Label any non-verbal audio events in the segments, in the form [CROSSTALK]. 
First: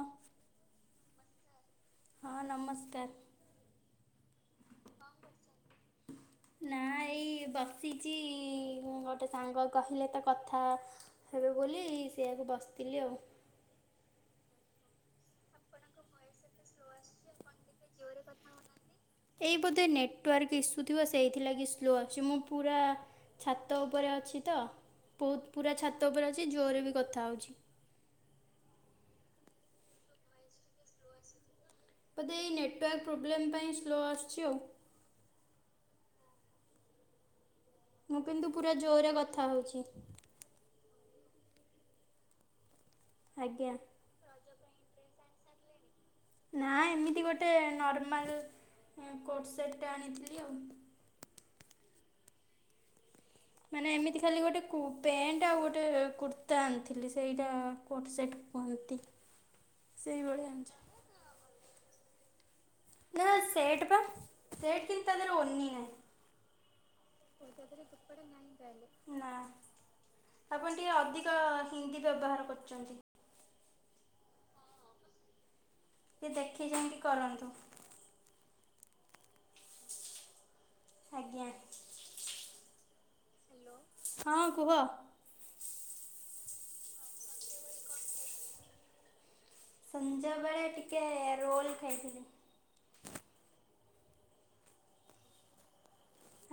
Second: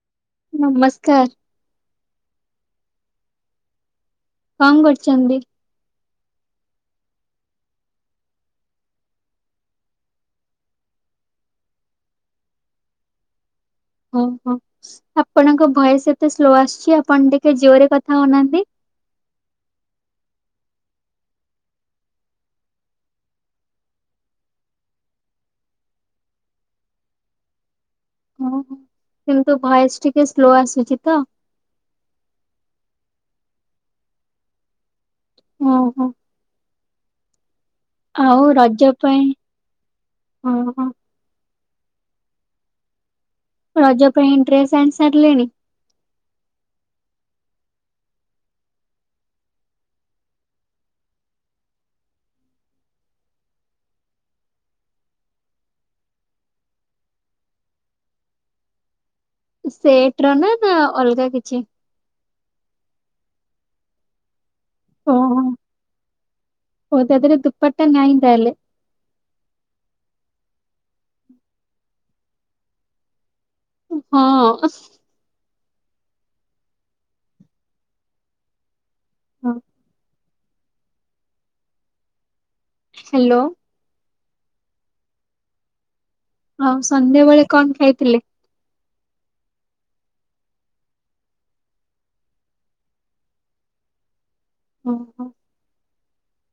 ଅଁ। ନମସ୍କାର୍। ହଁ ନମସ୍କାର୍। କଁ କରୁଚନ୍ତି? [INAUDIBLE] ନାଁ ଏଇ ବସିଚି ଇ ଗୋଟେ ସାଙ୍ଗ କହିଲେ ତ କଥା ହେବେ ବୋଲି ସେଆକୁ ବସିଥିଲି ଆଉ। ଓହୋ ଆପଣଙ୍କ ଭଏସ୍ ଏତେ ସ୍ଲୋ ଆସୁଛି ଆପଣ ଟିକେ ଜୋରେ କଥା ହଉନାହାନ୍ତି? ଏଇ ବୋଧେ ନେଟୱାର୍କ ଇସ୍ୟୁ ଥିବ ସେଇଥିଲାଗି ସ୍ଲୋ ଅଛି ମୁଁ ପୁରା ଛାତ ଉପରେ ଅଛି ତ ବୋହୁତ୍ ପୁରା ଛାତ ଓପରେ ଅଛି ଜୋରରେ ବି କଥା ହୋଉଚି। ଓହୋ କିନ୍ତୁ ଭଏସ୍ ଟିକେ ସ୍ଲୋ ଆସୁଚି ତ। ବୋଧେ ଏଇ ନେଟୱାର୍କ ପ୍ରୋବ୍ଲେମ୍ ପାଇଁ ସ୍ଲୋ ଆସିୁଚି ଆଉ। ଓ ହୋ। ମୁଁ କିନ୍ତୁ ପୁରା ଜୋରେ କଥା ହୋଉଛି। ଓ ହୋ। ଆଜ୍ଞା ରଜ ପାଇଁ ଡ୍ରେସ୍ ଆଣି ସାରିଲେଣି? ନା ଏମିତି ଗୋଟେ ନର୍ମାଲ୍ ଉଁ କୋଟ୍ ସେଟ୍ ଆଣିଥିଲି ଆଉ। ମାନେ ଏମିତି ଖାଲି ଗୋଟେ କୁ ପ୍ୟାଣ୍ଟ ଆଉ ଗୋଟେ କୁର୍ତ୍ତା ଆଣିଥିଲି ସେଇଟା କୋଟ୍ ସେଟ୍ କୁହନ୍ତି। [INAUDIBLE] ସେଟ୍ ର ସେଇଭଳିଆ ନା ନା ଆଣିଛି ଅଲ୍ଗା କିଛି? ନା ସେଟ୍ ପା। ସେଟ୍ କିନ୍ତୁ ତା ଦେହେରେ ଓହୋ ଓଣନି ନାଇଁ। ଓ ତା ଦେହରେ ଦୁପଟା ନାହିଁ ତାହେଲେ ନା ଆପଣ ଟିକେ ଅଧିକ ହିନ୍ଦୀ ବ୍ୟବହାର କରୁଚନ୍ତି। ହଁ। ଦେଖି ଚାହିଁକି କରନ୍ତୁ। ହଁ। ଥାଜ୍ଞା। ହେଲୋ। ହଁ କୁହ। ଆଉ ସନ୍ଧ୍ୟାବେଳେ କଁ ଖାଇଥିଲେ? ସଂଜ ବେଳେ ଟିକେ ରୋଲ୍ ଖାଇଥିଲି। ଓ ହୋ।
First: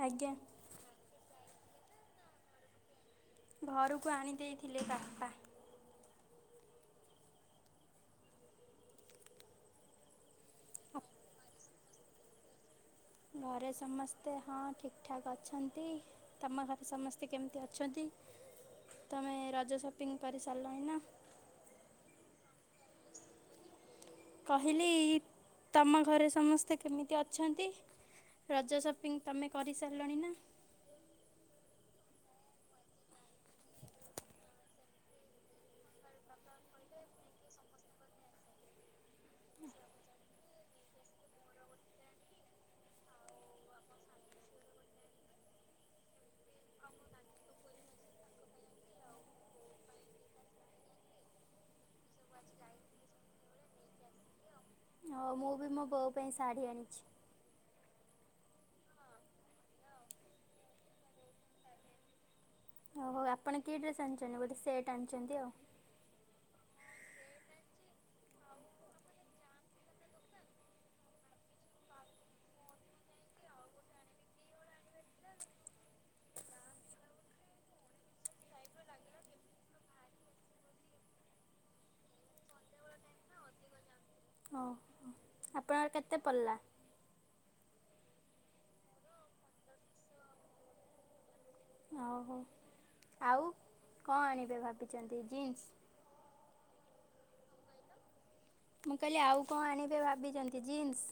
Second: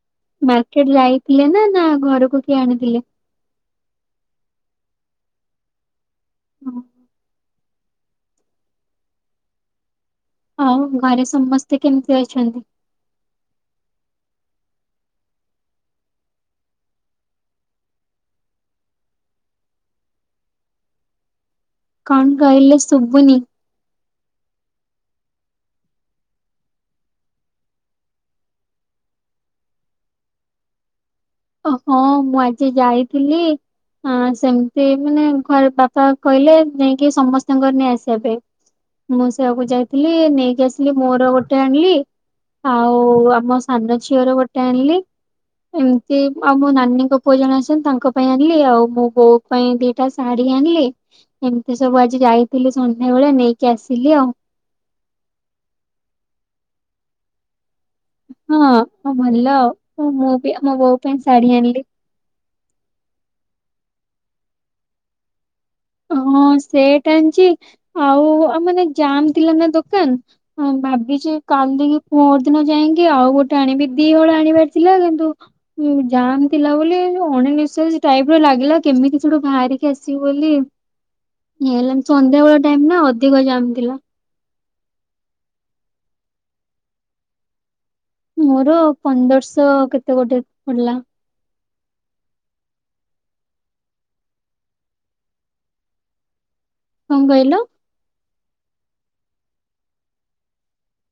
ଆଜ୍ଞା। ମାର୍କେଟ୍ ଯାଇଥିଲେ ନା ନା ଘରକୁ କିଏ ଆଣିଥିଲେ? ଘରକୁ ଆଣିଦେଇଥିଲେ ବାପା। ହୁଁ। ଆଉ ଘରେ ସମସ୍ତେ କେମ୍ ତି ଅଛନ୍ତି? ଘରେ ସମସ୍ତେ ହଁ ଠିକ୍ ଠାକ୍ ଅଛନ୍ତି। ତମ ଘରେ ସମସ୍ତେ କେମିତି ଅଛନ୍ତି? ତମେ ରଜ ସପିଙ୍ଗ କରିସାରିଲଣି ନା? କଣ୍ କହିଲେ ସୁବୁନି? କହିଲି ତମ ଘରେ ସମସ୍ତେ କେମିତି ଅଛନ୍ତି? ରଜ ସପିଙ୍ଗ୍ ତମେ କରିସାରିଲଣି ନା? ଓହୋ ମୁଁ ଆଜି ଯାଇଥିଲି। ହଁ ସେମିତି ମାନେ ଘରେ ପାପା କହିଲେ ଯାଇକି ସମସ୍ତଙ୍କର ନେଇ ଆସିବା ପାଇଁ। ମୁଁ ସେୟାକୁ ଯାଇଥିଲି ନେଇକି ଆସିଲି ମୋର ଗୋଟେ ଆଣିଲି। ଆଉ ଆମ ସାନ ଝିଅର ଗୋଟେ ଆଣିଲି। ଏମ ତି ଆଉ ମୋ ନାନୀଙ୍କ ପୁଅ ଜଣ ଆସଛନ୍ତି ତାଙ୍କ ପାଇଁ ଆଣିଲି। ଆଉ ମୋ ବୋଉ ପାଇଁ ଦିଟା ଶାଢୀ ଆଣିଲି। ଏମତି ସବୁ ଆଜି ଯାଇଥିଲି ସନ୍ଧ୍ୟା ବେଳେ ନେଇକି ଆସିଲି ଆଉ। ଆଉ ମୁଁ ବି ମୋ ବୋଉ ପାଇଁ ଶାଢ଼ୀ ଆଣିଛି। ହଁ, ହଁ ଭଲ ଆଉ ମୁଁ ବି ଆ, ବୋଉ ପାଇଁ ଶାଢୀ ଆଣିଲି। ଓ ହଉ ଆପଣ କି ଡ୍ରେସ୍ ଆଣିଛନ୍ତି? ବୋଧେ ସେଟ୍ ଆଣିଛନ୍ତି ଆଉ। ହଁ, ସେଟ୍ ଆଣିଚି, ଆଉ ଆ, ମାନେ ଜାମ୍ ଥିଲା ନା ଦୋକାନ। ହଁ ଭାବିଚି କାଲି କି ପଅର ଦିନ ଯାଇକି ଆଉ ଗୋଟେ ଆଣିବି। ଦିହଳ ଆଣିବାର ଥିଲା କିନ୍ତୁ ଉ, ଜାମ୍ ଥିଲା ବୋଲି ଯୋଉ ଅଣ ନିଶ୍ୱାସି ଟାଇପ୍ ର ଲାଗିଲା କେମିତି ସେଠୁ ବାହାରିକି ଆସିବୁ ବୋଲି। ଇଏ ହେଲାନି ସନ୍ଧ୍ୟାବେଳ ଟାଇମ୍ ନା ଅଧିକ ଜାମ୍ ଥିଲା। ଓ ହଁ। ଆପଣଙ୍କର କେତେ ପଲା? ମୋର ପନ୍ଦରଶହ କେତେ ଗୋଟେ ପଡଲା। ଆ, ହଉ ଆଉ କଣ ଆଣିବେ ଭାବିଚନ୍ତି ଜିନ୍ସ? କଣ କହିଲ? ମୁଁ କହିଲି ଆଉ କଣ ଆଣିବେ ଭାବିଚନ୍ତି ଜିନ୍ସ?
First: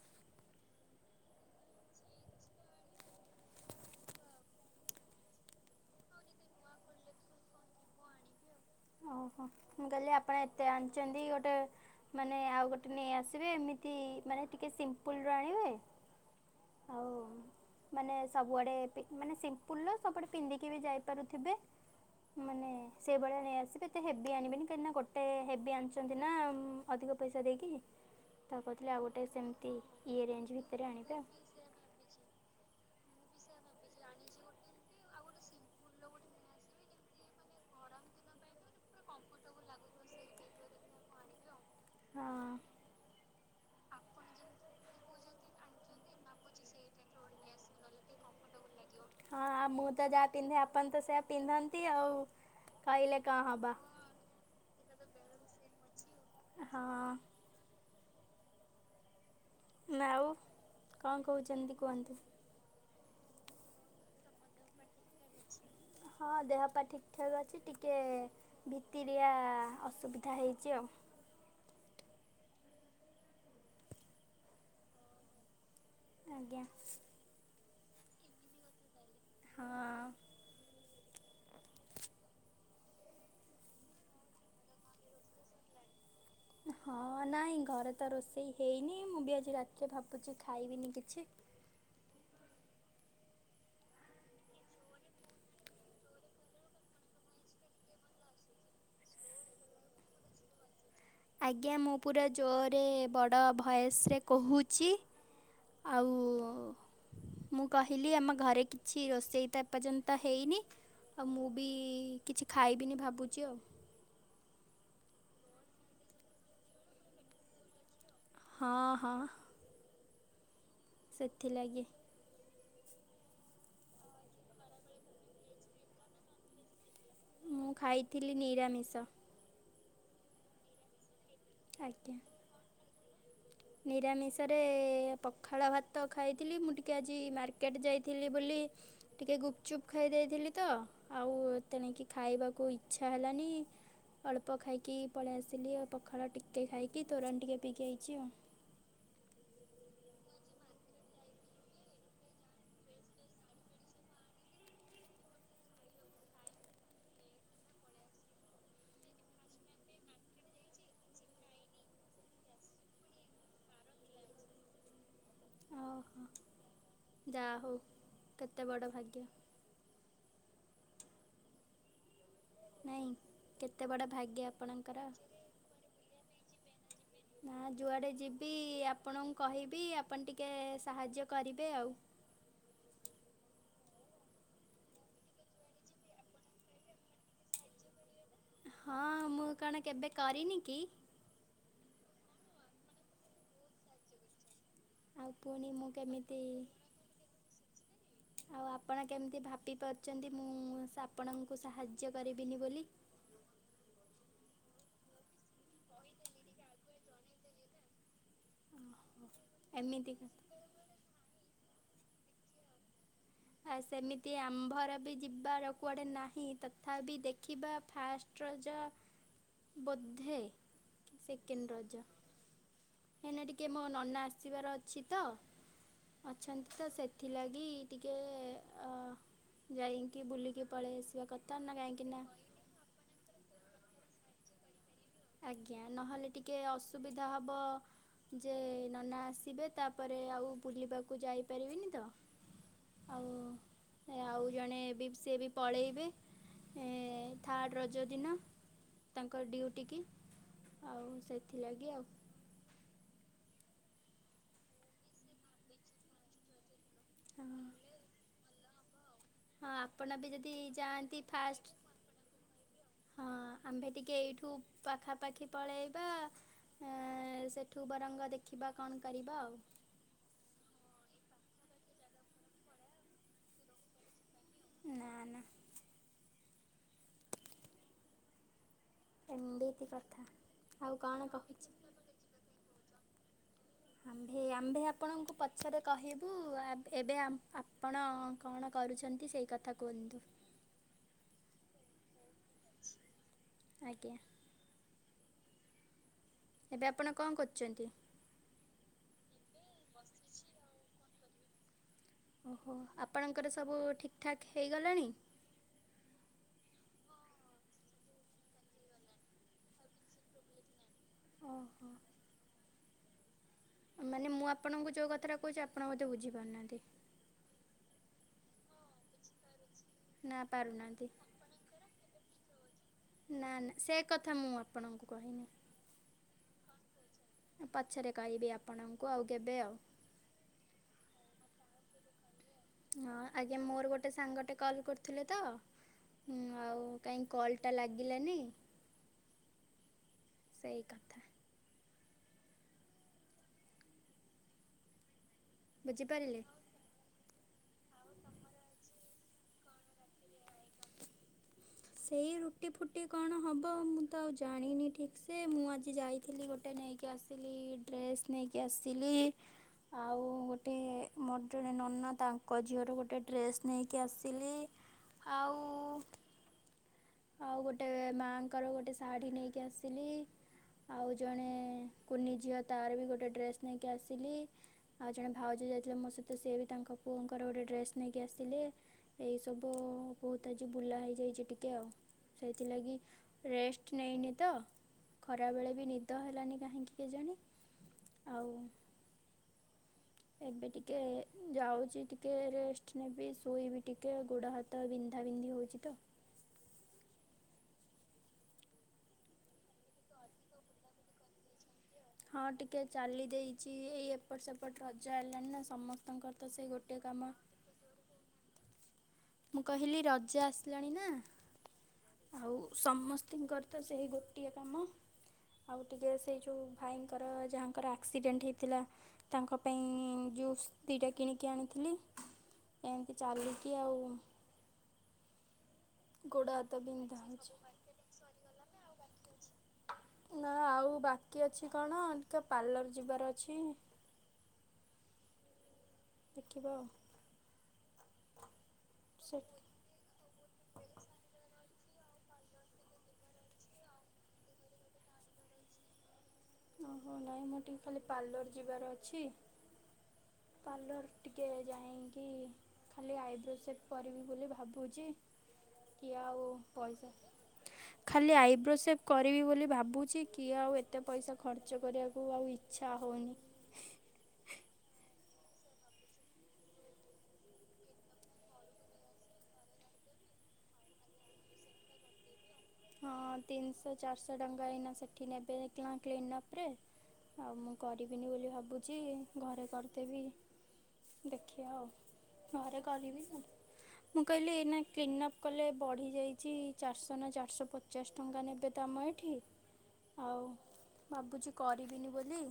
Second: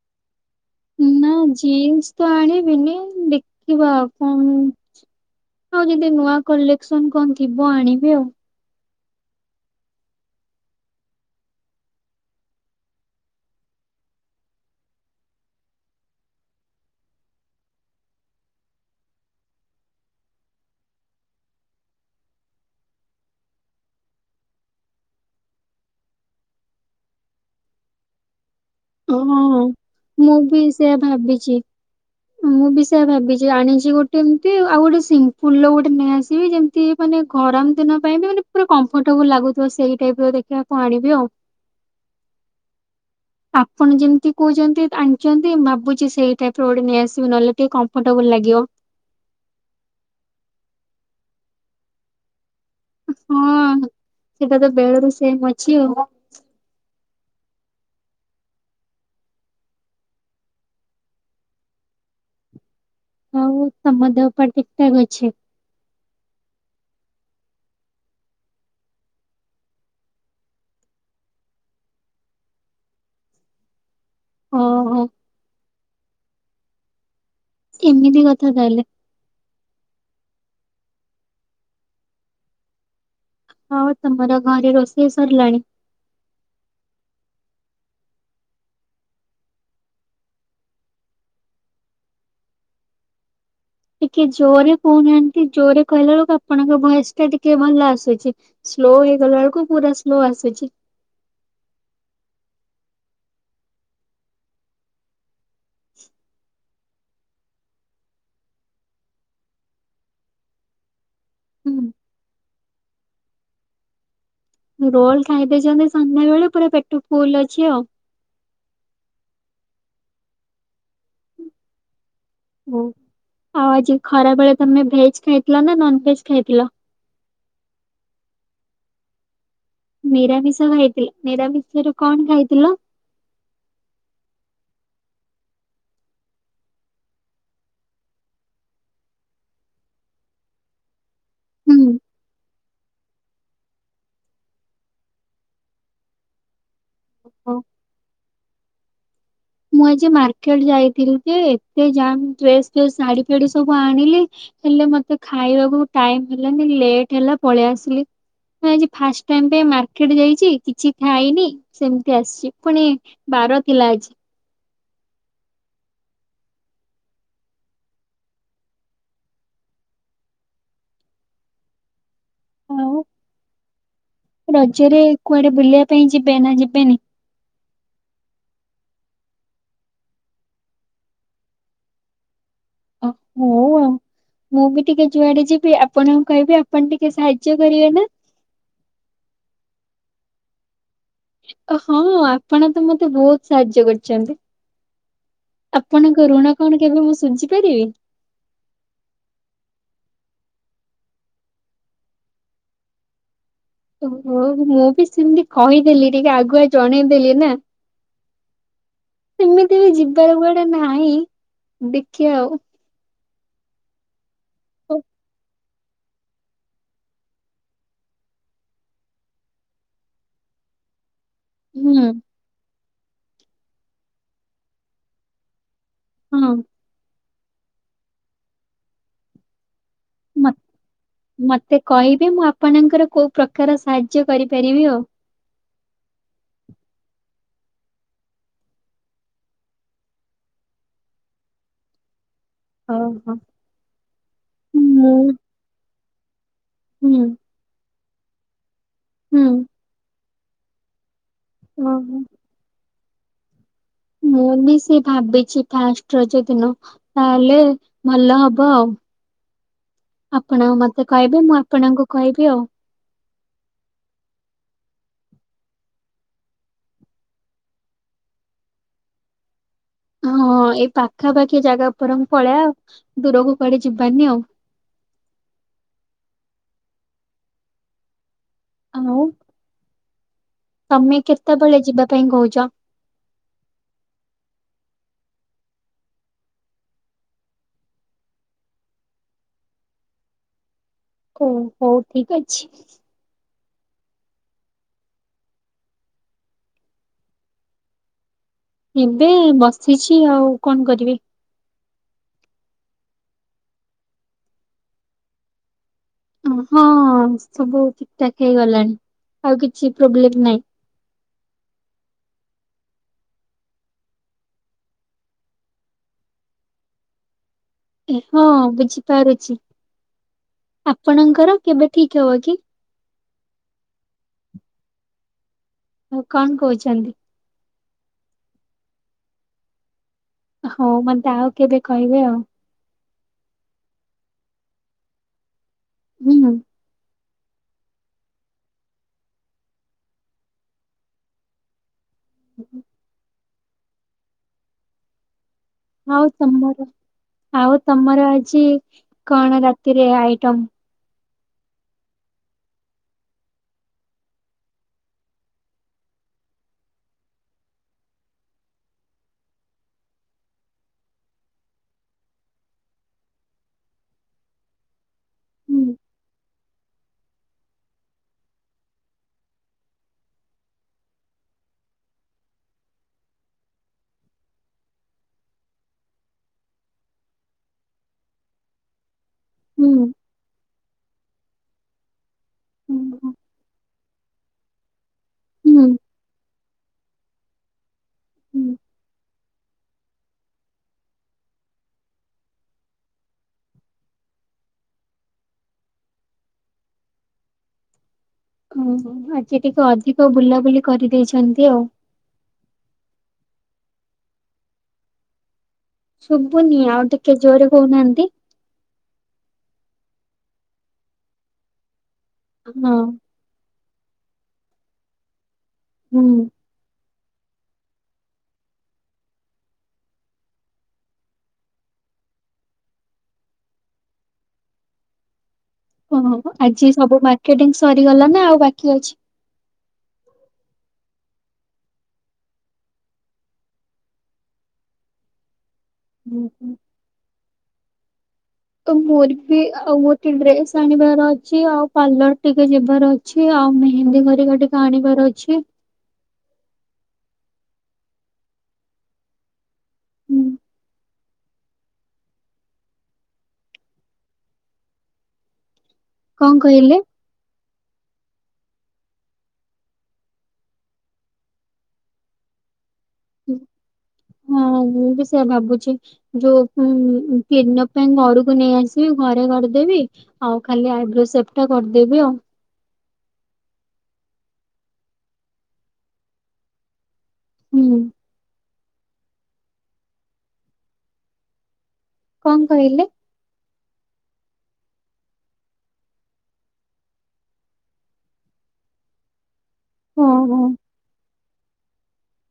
ନା ଜିନ୍ସ ତ ଆଣିବିନି ଦେଖିବା ଆଉ କଣ ଆଉ ଯଦି ନୂଆ କଲେକ୍ସନ କଣ ଥିବ ଆଣିବି ଆଉ। ଓହୋ! ମୁଁ କହିଲି ଆପଣ ଏତେ ଆଣିଚନ୍ତି ଗୋଟେ ମାନେ ଆଉ ଗୋଟେ ନେଇ ଆସିବେ ଏମିତି ମାନେ ଟିକେ ସିମ୍ପୁଲର ଆଣିବେ। ଆଉ ମାନେ ସବୁଆଡ଼େ ପି-ମାନେ ସିମ୍ପୁଲର ସବୁଆଡ଼େ ପିନ୍ଧିକି ବି ଯାଇପାରୁଥିବେ। ମାନେ ସେଭଳିଆ ନେଇ ଆସି ଏତେ ହେବି ଆଣିବେନି କାହିଁକି ନା ଗୋଟେ ହେବି ଆଣିଛନ୍ତି ନା ଉଁ, ଅଧିକ ପଇସା ଦେଇକି। ତ କହୁଥିଲେ ଆଉ ହଁ ଗୋଟେ ସେମିତି ଇଏ ମୁଁ ରେଞ୍ଜ ବି ଭିତରେ ସେୟା ଆଣିବେ। ଭାବିଛି। ମୁଁ ବି ସେୟା ଭାବିଚି। ଆଣିଛି ଗୋଟେ ଏମତି ଆଉ ଗୋଟେ ସିମ୍ପୁଲ ର ଗୋଟେ ନେଇ ଆସିବି ଯେମ ତି ମାନେ ଗରମ ଦିନ ପାଇଁ ବି ମାନେ ପୁରା କମ୍ଫର୍ଟେବୁଲ୍ ଲାଗୁଥିବ ସେଇ ଟାଇପ୍ ର ଦେଖିବା କଣ ଆଣିବି ଆଉ। ହଁ। ଆପଣ ଯେମିତି କହୁଚନ୍ତି ଆଣିଚନ୍ତି, ଭାବୁଚି ସେଇ ଟାଇପ୍ ର ଗୋଟେ ନେଇଆସିବି। ନହେଲେ ଟିକେ କମ୍ଫର୍ଟେବୁଲ୍ ଲାଗିବ। ହଁ ଆ, ମୁଁ ତ ଯାହା ପିନ୍ଧେ ଆପଣ ତ ସେଇଆ ପିନ୍ଧନ୍ତି ଆଉ କହିଲେ କଣ ହବ। ହଁ ସେଟା ତ ବେଳରୁ ସେମ୍ ଅଛି ଆଉ। ଏ ହଁ। ନା ଆଉ କଣ କହୁଚନ୍ତି କୁହନ୍ତୁ? ଆଉ ତୋମ ଦେହ ପା ଠିକଠାକ୍ ଅଛି? ହଁ ଦେହ ପା ଠିକ ଠାକ୍ ଅଛି। ଟିକେ ଭିତିରିଆ ଅସୁବିଧା ହେଇଚି ଆଉ। ଓ ହୋ। ଆଜ୍ଞା। ଏମିତି କଥା ତାହାଲେ। ହଁ। ଆଉ ତୋମର ଘରେ ରୋଷେଇ ସରିଲାଣି? ହଁ, ନାଇଁ ଘରେ ତ ରୋଷେଇ ହେଇନି ମୁଁ ବି ଆଜି ରାତିରେ ଭାବୁଚି ଖାଇବିନି କିଛି। ଟିକେ ଜୋରେ କହୁନାହାନ୍ତି ଜୋରେ କହିଲା ବେଳକୁ ଆପଣଙ୍କ ଭଏସ୍ ଟା ଟିକେ ଭଲ ଆସୁଛି। ସ୍ଲୋ ହେଇଗଲା ବେଳକୁ ପୁରା ସ୍ଲୋ ଆସୁଛି। ଆଜ୍ଞା ମୁଁ ପୁରା ଜୋରରେ ବଡ଼ ଭଏସ୍ ରେ କହୁଛି। ଆଉ ମୁଁ କହିଲି ଆମ ଘରେ କିଛି ରୋଷେଇ ତ ଏପର୍ଯ୍ୟନ୍ତ ହେଇନି। ଆଉ ମୁଁ ବି କିଛି ଖାଇବିନି ଭାବୁଚି ଆଉ। ରୋଲ୍ ଖାଇଦେଇଛନ୍ତି ସନ୍ଧ୍ୟାବେଳେ ପୁରା ପେଟ ଫୁଲ୍ ଅଛି ଆଉ। ହଁ, ହଁ। ସେଥିଲାଗି। ବୋଉ ଆଉ ଆଜି ଖରା ବଳେ ତମେ ଭେଜ୍ ଖାଇଥିଲ ନା ନନଭେଜ୍ ଖାଇଥିଲ? ମୁଁ ଖାଇଥିଲି ନିରାମିଷ। ନିରାମିଷ ଉ ଯେତିଲେ ନିରାମିଷରେ ଆଜ୍ଞା। କଣ ଖାଇଥିଲ? ନିରାମିଷରେ ପଖାଳ ଭାତ ଖାଇଥିଲି ମୁଁ ଟିକେ ଆଜି ମାର୍କେଟ୍ ଯାଇଥିଲି ବୋଲି ଟିକେ ଗୁପଚୁପ୍ ଖାଇ ଦେଇଥିଲି ତ ଆଉ ହୁଁ। ତେଣିକି ଖାଇବାକୁ ଇ ଇଚ୍ଛା ହେଲାନି ଅଳ୍ପ ଖାଇକି ପଳେଇ ଆସିଲି ଆଉ ପଖାଳ ଟିକେ ଖାଇ ପି ତୋରାଣି ହଁ। ଟିକେ ପିଇକି ଆଇଚି ଆଉ। ମୁଁ ଆଜି ମାର୍କେଟ୍ ଯାଇଥିଲି ଯେ ଏତେ ଜାମ୍ ଡ୍ରେସ୍ ଫ୍ରେସ୍ ଶାଢ଼ୀ ଫାଢ଼ୀ ସବୁ ଆଣିଲି। ହେଲେ ମତେ ଖାଇବାକୁ ବି ଟାଇମ୍ ହେଲାନି ଲେଟ୍ ହେଲା ପଳିଆସିଲି। ଉଁ ଆଜି ଫାଷ୍ ଟାଇମ୍ ପାଇଁ ମାର୍କେଟ ଯାଇଚି କିଛି ଖାଇନି ସେମିତି ଆସଚି ପୁଣି ବାର ଥିଲା ଆଜି। ଓହୋ ଯା ହଉ କେତେ ବଡ଼ ଭାଗ୍ୟ। ଆଉ ନାଇଁ କେତେ ବଡ଼ ଭାଗ୍ୟ ରଜରେ ଆପଣଙ୍କର। କୁଆଡ଼େ ବୁଲିବା ପାଇଁ ଯିବେ ନା ଯିବେନି? ନାଁ ଯୁଆଡ଼େ ଯିବି ଆପଣଙ୍କୁ କହିବି ଆପଣ ଟିକେ ସାହାଯ୍ୟ କରିବେ ଆଉ। ଅ ହୋଉ। ମୁଁ ବି ଟିକେ ଯୁଆଡ଼େ ଯିବି ଆପଣଙ୍କୁ କହିବି ଆପଣ ଟିକେ ସାହାଯ୍ୟ କରିବେ ନାଁ? ହଁ ମୁଁ କଣ କେବେ କରିନି କି? ଓ ହଁ ଆପଣ ତ ମତେ ବୋହୁତ ସାହାଯ୍ୟ କରିଚନ୍ତି। ଆଉ ପୁଣି ମୁଁ ଆପଣଙ୍କ କେମିତି ଋଣ କଣ କେବେ ମୁଁ ଶୁଝି ପାରିବି? ଆଉ ଆପଣ କେମତି ଭାବି ପାରୁଚନ୍ତି ମୁଁ ସା ଆପଣଙ୍କୁ ସାହାଯ୍ୟ କରିବିନି ବୋଲି? ଓହୋ ହୋଉ ମୁଁ ବି ସେମତି କହିଦେଲି ଟିକେ ଆଗୁଆ ଜଣେଇଦେଲି ନା। ଓହୋ ସେମିତି ବି ଏମିତି ଯିବାର କଥା କୁଆଡ଼େ ନାହିଁ ଦେଖିଆ ଆଉ। ଆ ସେମିତି ଆମ୍ଭର ଓ, ବି ଯିବାର କୁଆଡ଼େ ନାହିଁ ତଥାପି ଦେଖିବା ଫାଷ୍ଟ୍ ରଜ ବୋଧେ କି ସେକେଣ୍ଡ୍ ରଜ। ହୁଁ ହେନେ ଟିକେ ମୋ ନନା ଆସିବାର ଅଛି ତ ହଁ ଅଛନ୍ତି ତ ସେ ଥିଲାଗି ଟିକେ ଅ ଯାଇ କି ବୁଲିକି ପଳେଇଆସିବା କଥା ନା କାଇଁକି ନା ପଣଙ୍କର କୋଉ ପ୍ରକାର ସାହାଯ୍ୟ କରିପାରିବି ଆଉ? ଆଜ୍ଞା ନହେଲେ ଟିକେ ଅସୁବିଧା ହବ। ଯେ ନନା ଆସିବେ ତାପରେ ଆଉ ବୁଲିବାକୁ ଯାଇପାରିବେନି ତ। ଆଉ ଓହୋ। ଏ ଆଉ ଜଣେ ବି ମୁଁ ସିଏ ବି ପଳେଇବେ। ଏ ହୁଁ ଥାର୍ଡ଼ ରଜ ଦିନ ତାଙ୍କ ହୁଁ। ଡିଉଟି କି। ଆଉ ସେଥିଲାଗି ଆଉ। ଓହୋ। ମୁଁ ବି ସେ ଭାବିଚି ଫାଷ୍ଟ୍ ରଜ ଦିନ ନହେଲେ ଭଲ ହ ବ ଆଉ। ହଁ ଆପଣ ବି ଯଦି ଆପଣଙ୍କୁ ମତେ ଯାଆନ୍ତି କହିବେ ମୁଁ ଫାଷ୍ଟ ଆପଣଙ୍କୁ କହିବି ଆଉ। ହଁ ଆମ୍ଭେ ଟିକେ ଏଇଠୁ ପାଖାପାଖି ପଳେଇବା। ଏଁ ସେଠୁ ବରଙ୍ଗ ଦେଖିବା କଣ କରିବା ଆଉ। ହଁ ଏଇ ପାଖାପାଖି ଜାଗା ଓପରଂ ପଳେଇଆ ଦୂରକୁ କୁଆଡ଼େ ଯିବାନି ଆଉ। ନାଁ ନାଁ। ଆଉ ଉଁ ଦିତି କଥା। ଆଉ ତମେ କଣ କହୁଛି କେତେବେଳେ ଯିବା ପାଇଁ କହୁଚ? ଆମ୍ଭେ ଆମ୍ଭେ ଆପଣଙ୍କୁ ପଛରେ କହିବୁ ଏବ୍ ଏବେ ଆ ଆପଣ କଣ କରୁଛନ୍ତି ସେଇ କଥା କୁହନ୍ତୁ। ଓ ହଉ ଠିକ୍ ଅଛି। ଆଜ୍ଞା। ଏବେ ଆପଣ କଁ କରଚନ୍ତି? ଏବେ ବସିଛି ଆଉ କଣ କରିବି? ଓହୋ ଆପଣଙ୍କର ସବୁ ଠିକ୍ ଠାକ୍ ହେଇଗଲାଣି? ହଁ ସବୁ ଠିକ୍ ଠାକ୍ ହେଇଗଲାଣି ଆଉ କିଛି ପ୍ରୋବ୍ଲେମ ନହିଁ। ଓହୋ। ମାନେ ମୁଁ ଆପଣଙ୍କୁ ଯୋଉ କଥାଟା କହୁଛି ଆପଣ ବୋଧେ ବୁଝିପାରୁନାହାନ୍ତି। ହଁ ବୁଝିପାରୁଛି। ନା ପାରୁନାହାନ୍ତି। ଆପଣଙ୍କର କେବେ ଠିକ ହବ କି? ନା ନା ସେ କଥା ମୁଁ ଆପଣଙ୍କୁ କହିନି। ଉମ୍ କଣ କହୁଛନ୍ତି? ପଛରେ କହିବି ଆପଣଙ୍କୁ ଆଉ କେବେ ଆଉ। ହଉ ମତେ ଆଉ କେବେ କହିବେ ଆଉ। ହଁ ଆଜ୍ଞା ମୋର ଗୋଟେ ସାଙ୍ଗଟେ କଲ୍ କରୁଥିଲେ ତ, ହୁଁ ଆଉ କାଇଁ କଲ୍ ଟା ଲାଗିଲାନି? ସେଇ କଥା। ହୁଁଁ। [UNINTELLIGIBLE] ହଉ ବୁଝିପାରିଲେ। ତମର ଆଉ ତମର ଆଜି କଣ ରାତିରେ ଆଇଟମ୍? ସେଇ ରୁଟି ଫୁଟି କଣ ହବ ମୁଁ ତ ଆଉ ଜାଣିନି ଠିକ୍ ସେ ମୁଁ ଆଜି ଯାଇଥିଲି ଗୋ ଗୋଟେ ନେଇକି ଆସିଲି, ଡ୍ରେସ ନେଇକି ଆସିଲି। ଆଉ ଗୋଟେ ମୋର ଜଣେ ନନା ତାଙ୍କ ଝିଅର ଗୋଟେ ଡ୍ରେସ୍ ନେଇକି ଆସିଲି। ଆଉ ହୁଁ ଆଉ ଗୋଟେ ମାଆଙ୍କର ଗୋଟେ ଶାଢୀ ନେଇକି ଆସିଲି। ଆଉ ଜଣେ କୁନି ଝିଅ ତାର ବି ଗୋଟେ ଡ୍ରେସ୍ ନେଇକି ଆସିଲି। ଆଉ ଜଣେ ଭାଉଜ ଯାଇଥିଲେ ମୋ ସହିତ ସିଏ ବି ତାଙ୍କ ପୁଅଙ୍କର ଗୋଟେ ଡ୍ରେସ୍ ନେଇକି ଆସିଲେ ଏଇ ସବୁ ହୁଁ ବହୁତ୍ ଆଜି ବୁଲା ହେଇଯାଇଛି ଟିକେ ଆଉ। ସେଇଥିଲାଗି ହୁଁ ରେଷ୍ଟ ନେଇନି ତ। ଖରାବେଳେ ହୁଁ ବି ନିଦ ହେଲାନି କାହିଁକି କେଜାଣି ଆଉ ଏବେ ଟିକେ ଯାଉଛି ଟିକେ ରେଷ୍ଟ ନେବି ଶୋଇବି ଟିକେ ଗୋଡ ହା ବିନ୍ଧା ବିନ୍ଧି ହଉଛି ତ। ହୁଁ ହୁଁ ଆଜି ଟିକେ ଅଧିକ ବୁଲାବୁଲି କରିଦେଇଛନ୍ତି ଆଉ। ହଁ ଟିକେ ଚାଲି ଦେଇଛି ଏଇ ଏପଟ ସେପଟ ରଜ ଆଇଲାଣିି ନା ସମ ଶୁଭୁନି ଆଉ ଟିକେ ଜୋରେ କହୁନାହାନ୍ତି। ମୁଁ କହିଲି ରଜ ଆସିଲାଣି ନା ଆଉ ହଁ ସମ ତିଙ୍କର ତ ସେହି ଗୋଟିଏ କାମ ଆଉ ଟିକେ ହୁଁ। ସେଇ ଯୋଉ ଭାଇଙ୍କର ଯାହାଙ୍କର ଆକ୍ସିଡେଣ୍ଟ ହେଇଥିଲା ତାଙ୍କ ପାଇଁ ଜୁସ୍ ଦି ଟା କିଣିକି ଆଣିଥିଲି। ଏମିତି ଚାଲିକି ଆଉ। ହଁ ଗୋଡ଼ ହାତ ଆଜି ସବୁ ବିନ୍ଧା ହେଉଛି। ମାର୍କେଟିଂ ସରିଗଲା ନା ଆଉ ବାକି ଅଛି? ନା ଆଉ ବାକି ଅଛି କଣ ଟିକେ ପାର୍ଲର ଯିବାର ଅଛି। ହୁଁ ହୁଁ। ଦେଖିବା ଆଉ। ତ ମୋର ସେ ବି ଆଉ ମୋ ଟିକେ ଡ୍ରେସ ଆଣିବାର ଅଛି ଆଉ। ପାର୍ଲର ଟିକେ ଯିବାର ଅଛି ଆଉ ମେହେନ୍ଦୀ ହରିକା ଟିକେ ଆଣିବାର ଅଛି। ଓହୋ ନାଇଁ ମୁଁ ଟିକେ ଖାଲି ପାର୍ଲର ଯିବାର ଅଛି। ହୁଁ ପାର୍ଲର ଟିକେ ଯାଇଁକି ଖାଲି ଆଇବ୍ରୋ ସେଭ୍ କରିବି ବୋଲି ଭାବୁଛି, କିଏ ଆଉ କଣ କହିଲେ ପଇସା ଖାଲି ଆଇବ୍ରୋ ସେଭ୍ କରିବି ବୋଲି ଭାବୁଛି କିଏ ଆଉ ଏତେ ପଇସା ଖର୍ଚ୍ଚ କରିଆକୁ ଆଉ ଇଚ୍ଛା ହଉନି। ହଁ ମୁଁ ବି ସେୟା ଭାବୁଛି। ଯୋଉ ଉମ୍ ପିନ ପାଇଁ ଘରକୁ ନେଇ ଆସିବି ଘରେ କରିଦେବି। ଆଉ ଖାଲି ଆଇବ୍ରୋ ସେଭ୍ ଟା କରିଦେବି ଆଉ। ହଁ ତିନିଶହ ଚାରିଶହ ଟଙ୍କା ଏଇନା ସେଠି ନେବେ କ୍ଲିନ୍ କ୍ଲିନ୍ଅପରେ। ଆଉ ମୁଁ ହୁଁ କରିବିନି ବୋଲି ଭାବୁ ଛି ଘରେ କରିଦେବି, ଦେଖିଆ ଆଉ କଣ ଘରେ କହିଲେ? କରିବି ମୁଁ କହିଲି ଏଇନା କ୍ଲିନଅପ୍ କଲେ ବଢ଼ିଯାଇଛି ଚାରିଶହ ନା ଚାରିଶହ ପଚାଶ ଟଙ୍କା ନେବେ ତ ଆମ ଏଠି ହଁ ଆଉ ହଁ। ଭାବୁଚି କରିବିନି ବୋଲି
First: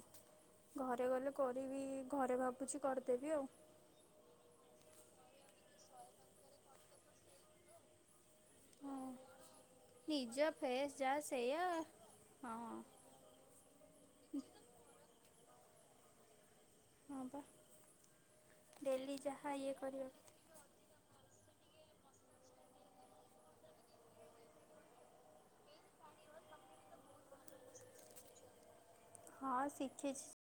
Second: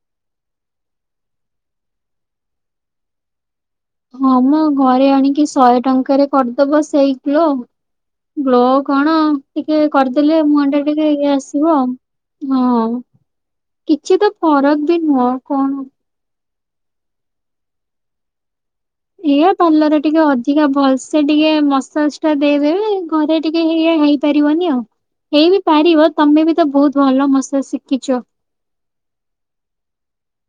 ଘରେ ଗଲେ କରିବି ଘରେ ଭାବୁଚି କରିଦେବି ଆଉ। ହଁ ମ ଘରେ ଆଣିକି ଶହେ ଟଙ୍କାରେ କରିଦବ ସେଇ ଗ୍ଲୋ। ହଁ ଟିକେ ନିଜ କରିଦେଲେ ମୁହଁ ଟା ଫେସ୍ ଟିକେ ଯାହା ଇଏ ସେଇଆ ଆସିବ ହଁ ଆଉ। କିଛି ତ ଫରକ୍ ବି ନୁହଁ କଣ ହଁ ପା ଡେଲି ଯାହା ଇଏ କରିବା କା ଭଲସେ ଟିକେ ମସାଜ ଟା ଦେଇଦେବେ ଘରେ ଟିକେ ହେଇଆ ହେଇପାରିବନି ଆଉ ହେଇ ବି ପାରିବ ତମେ ବି ତ ବୋହୁତ ଭଲ ମସାଜ ଶିକିଚ। ହଁ ଶିଖିଛି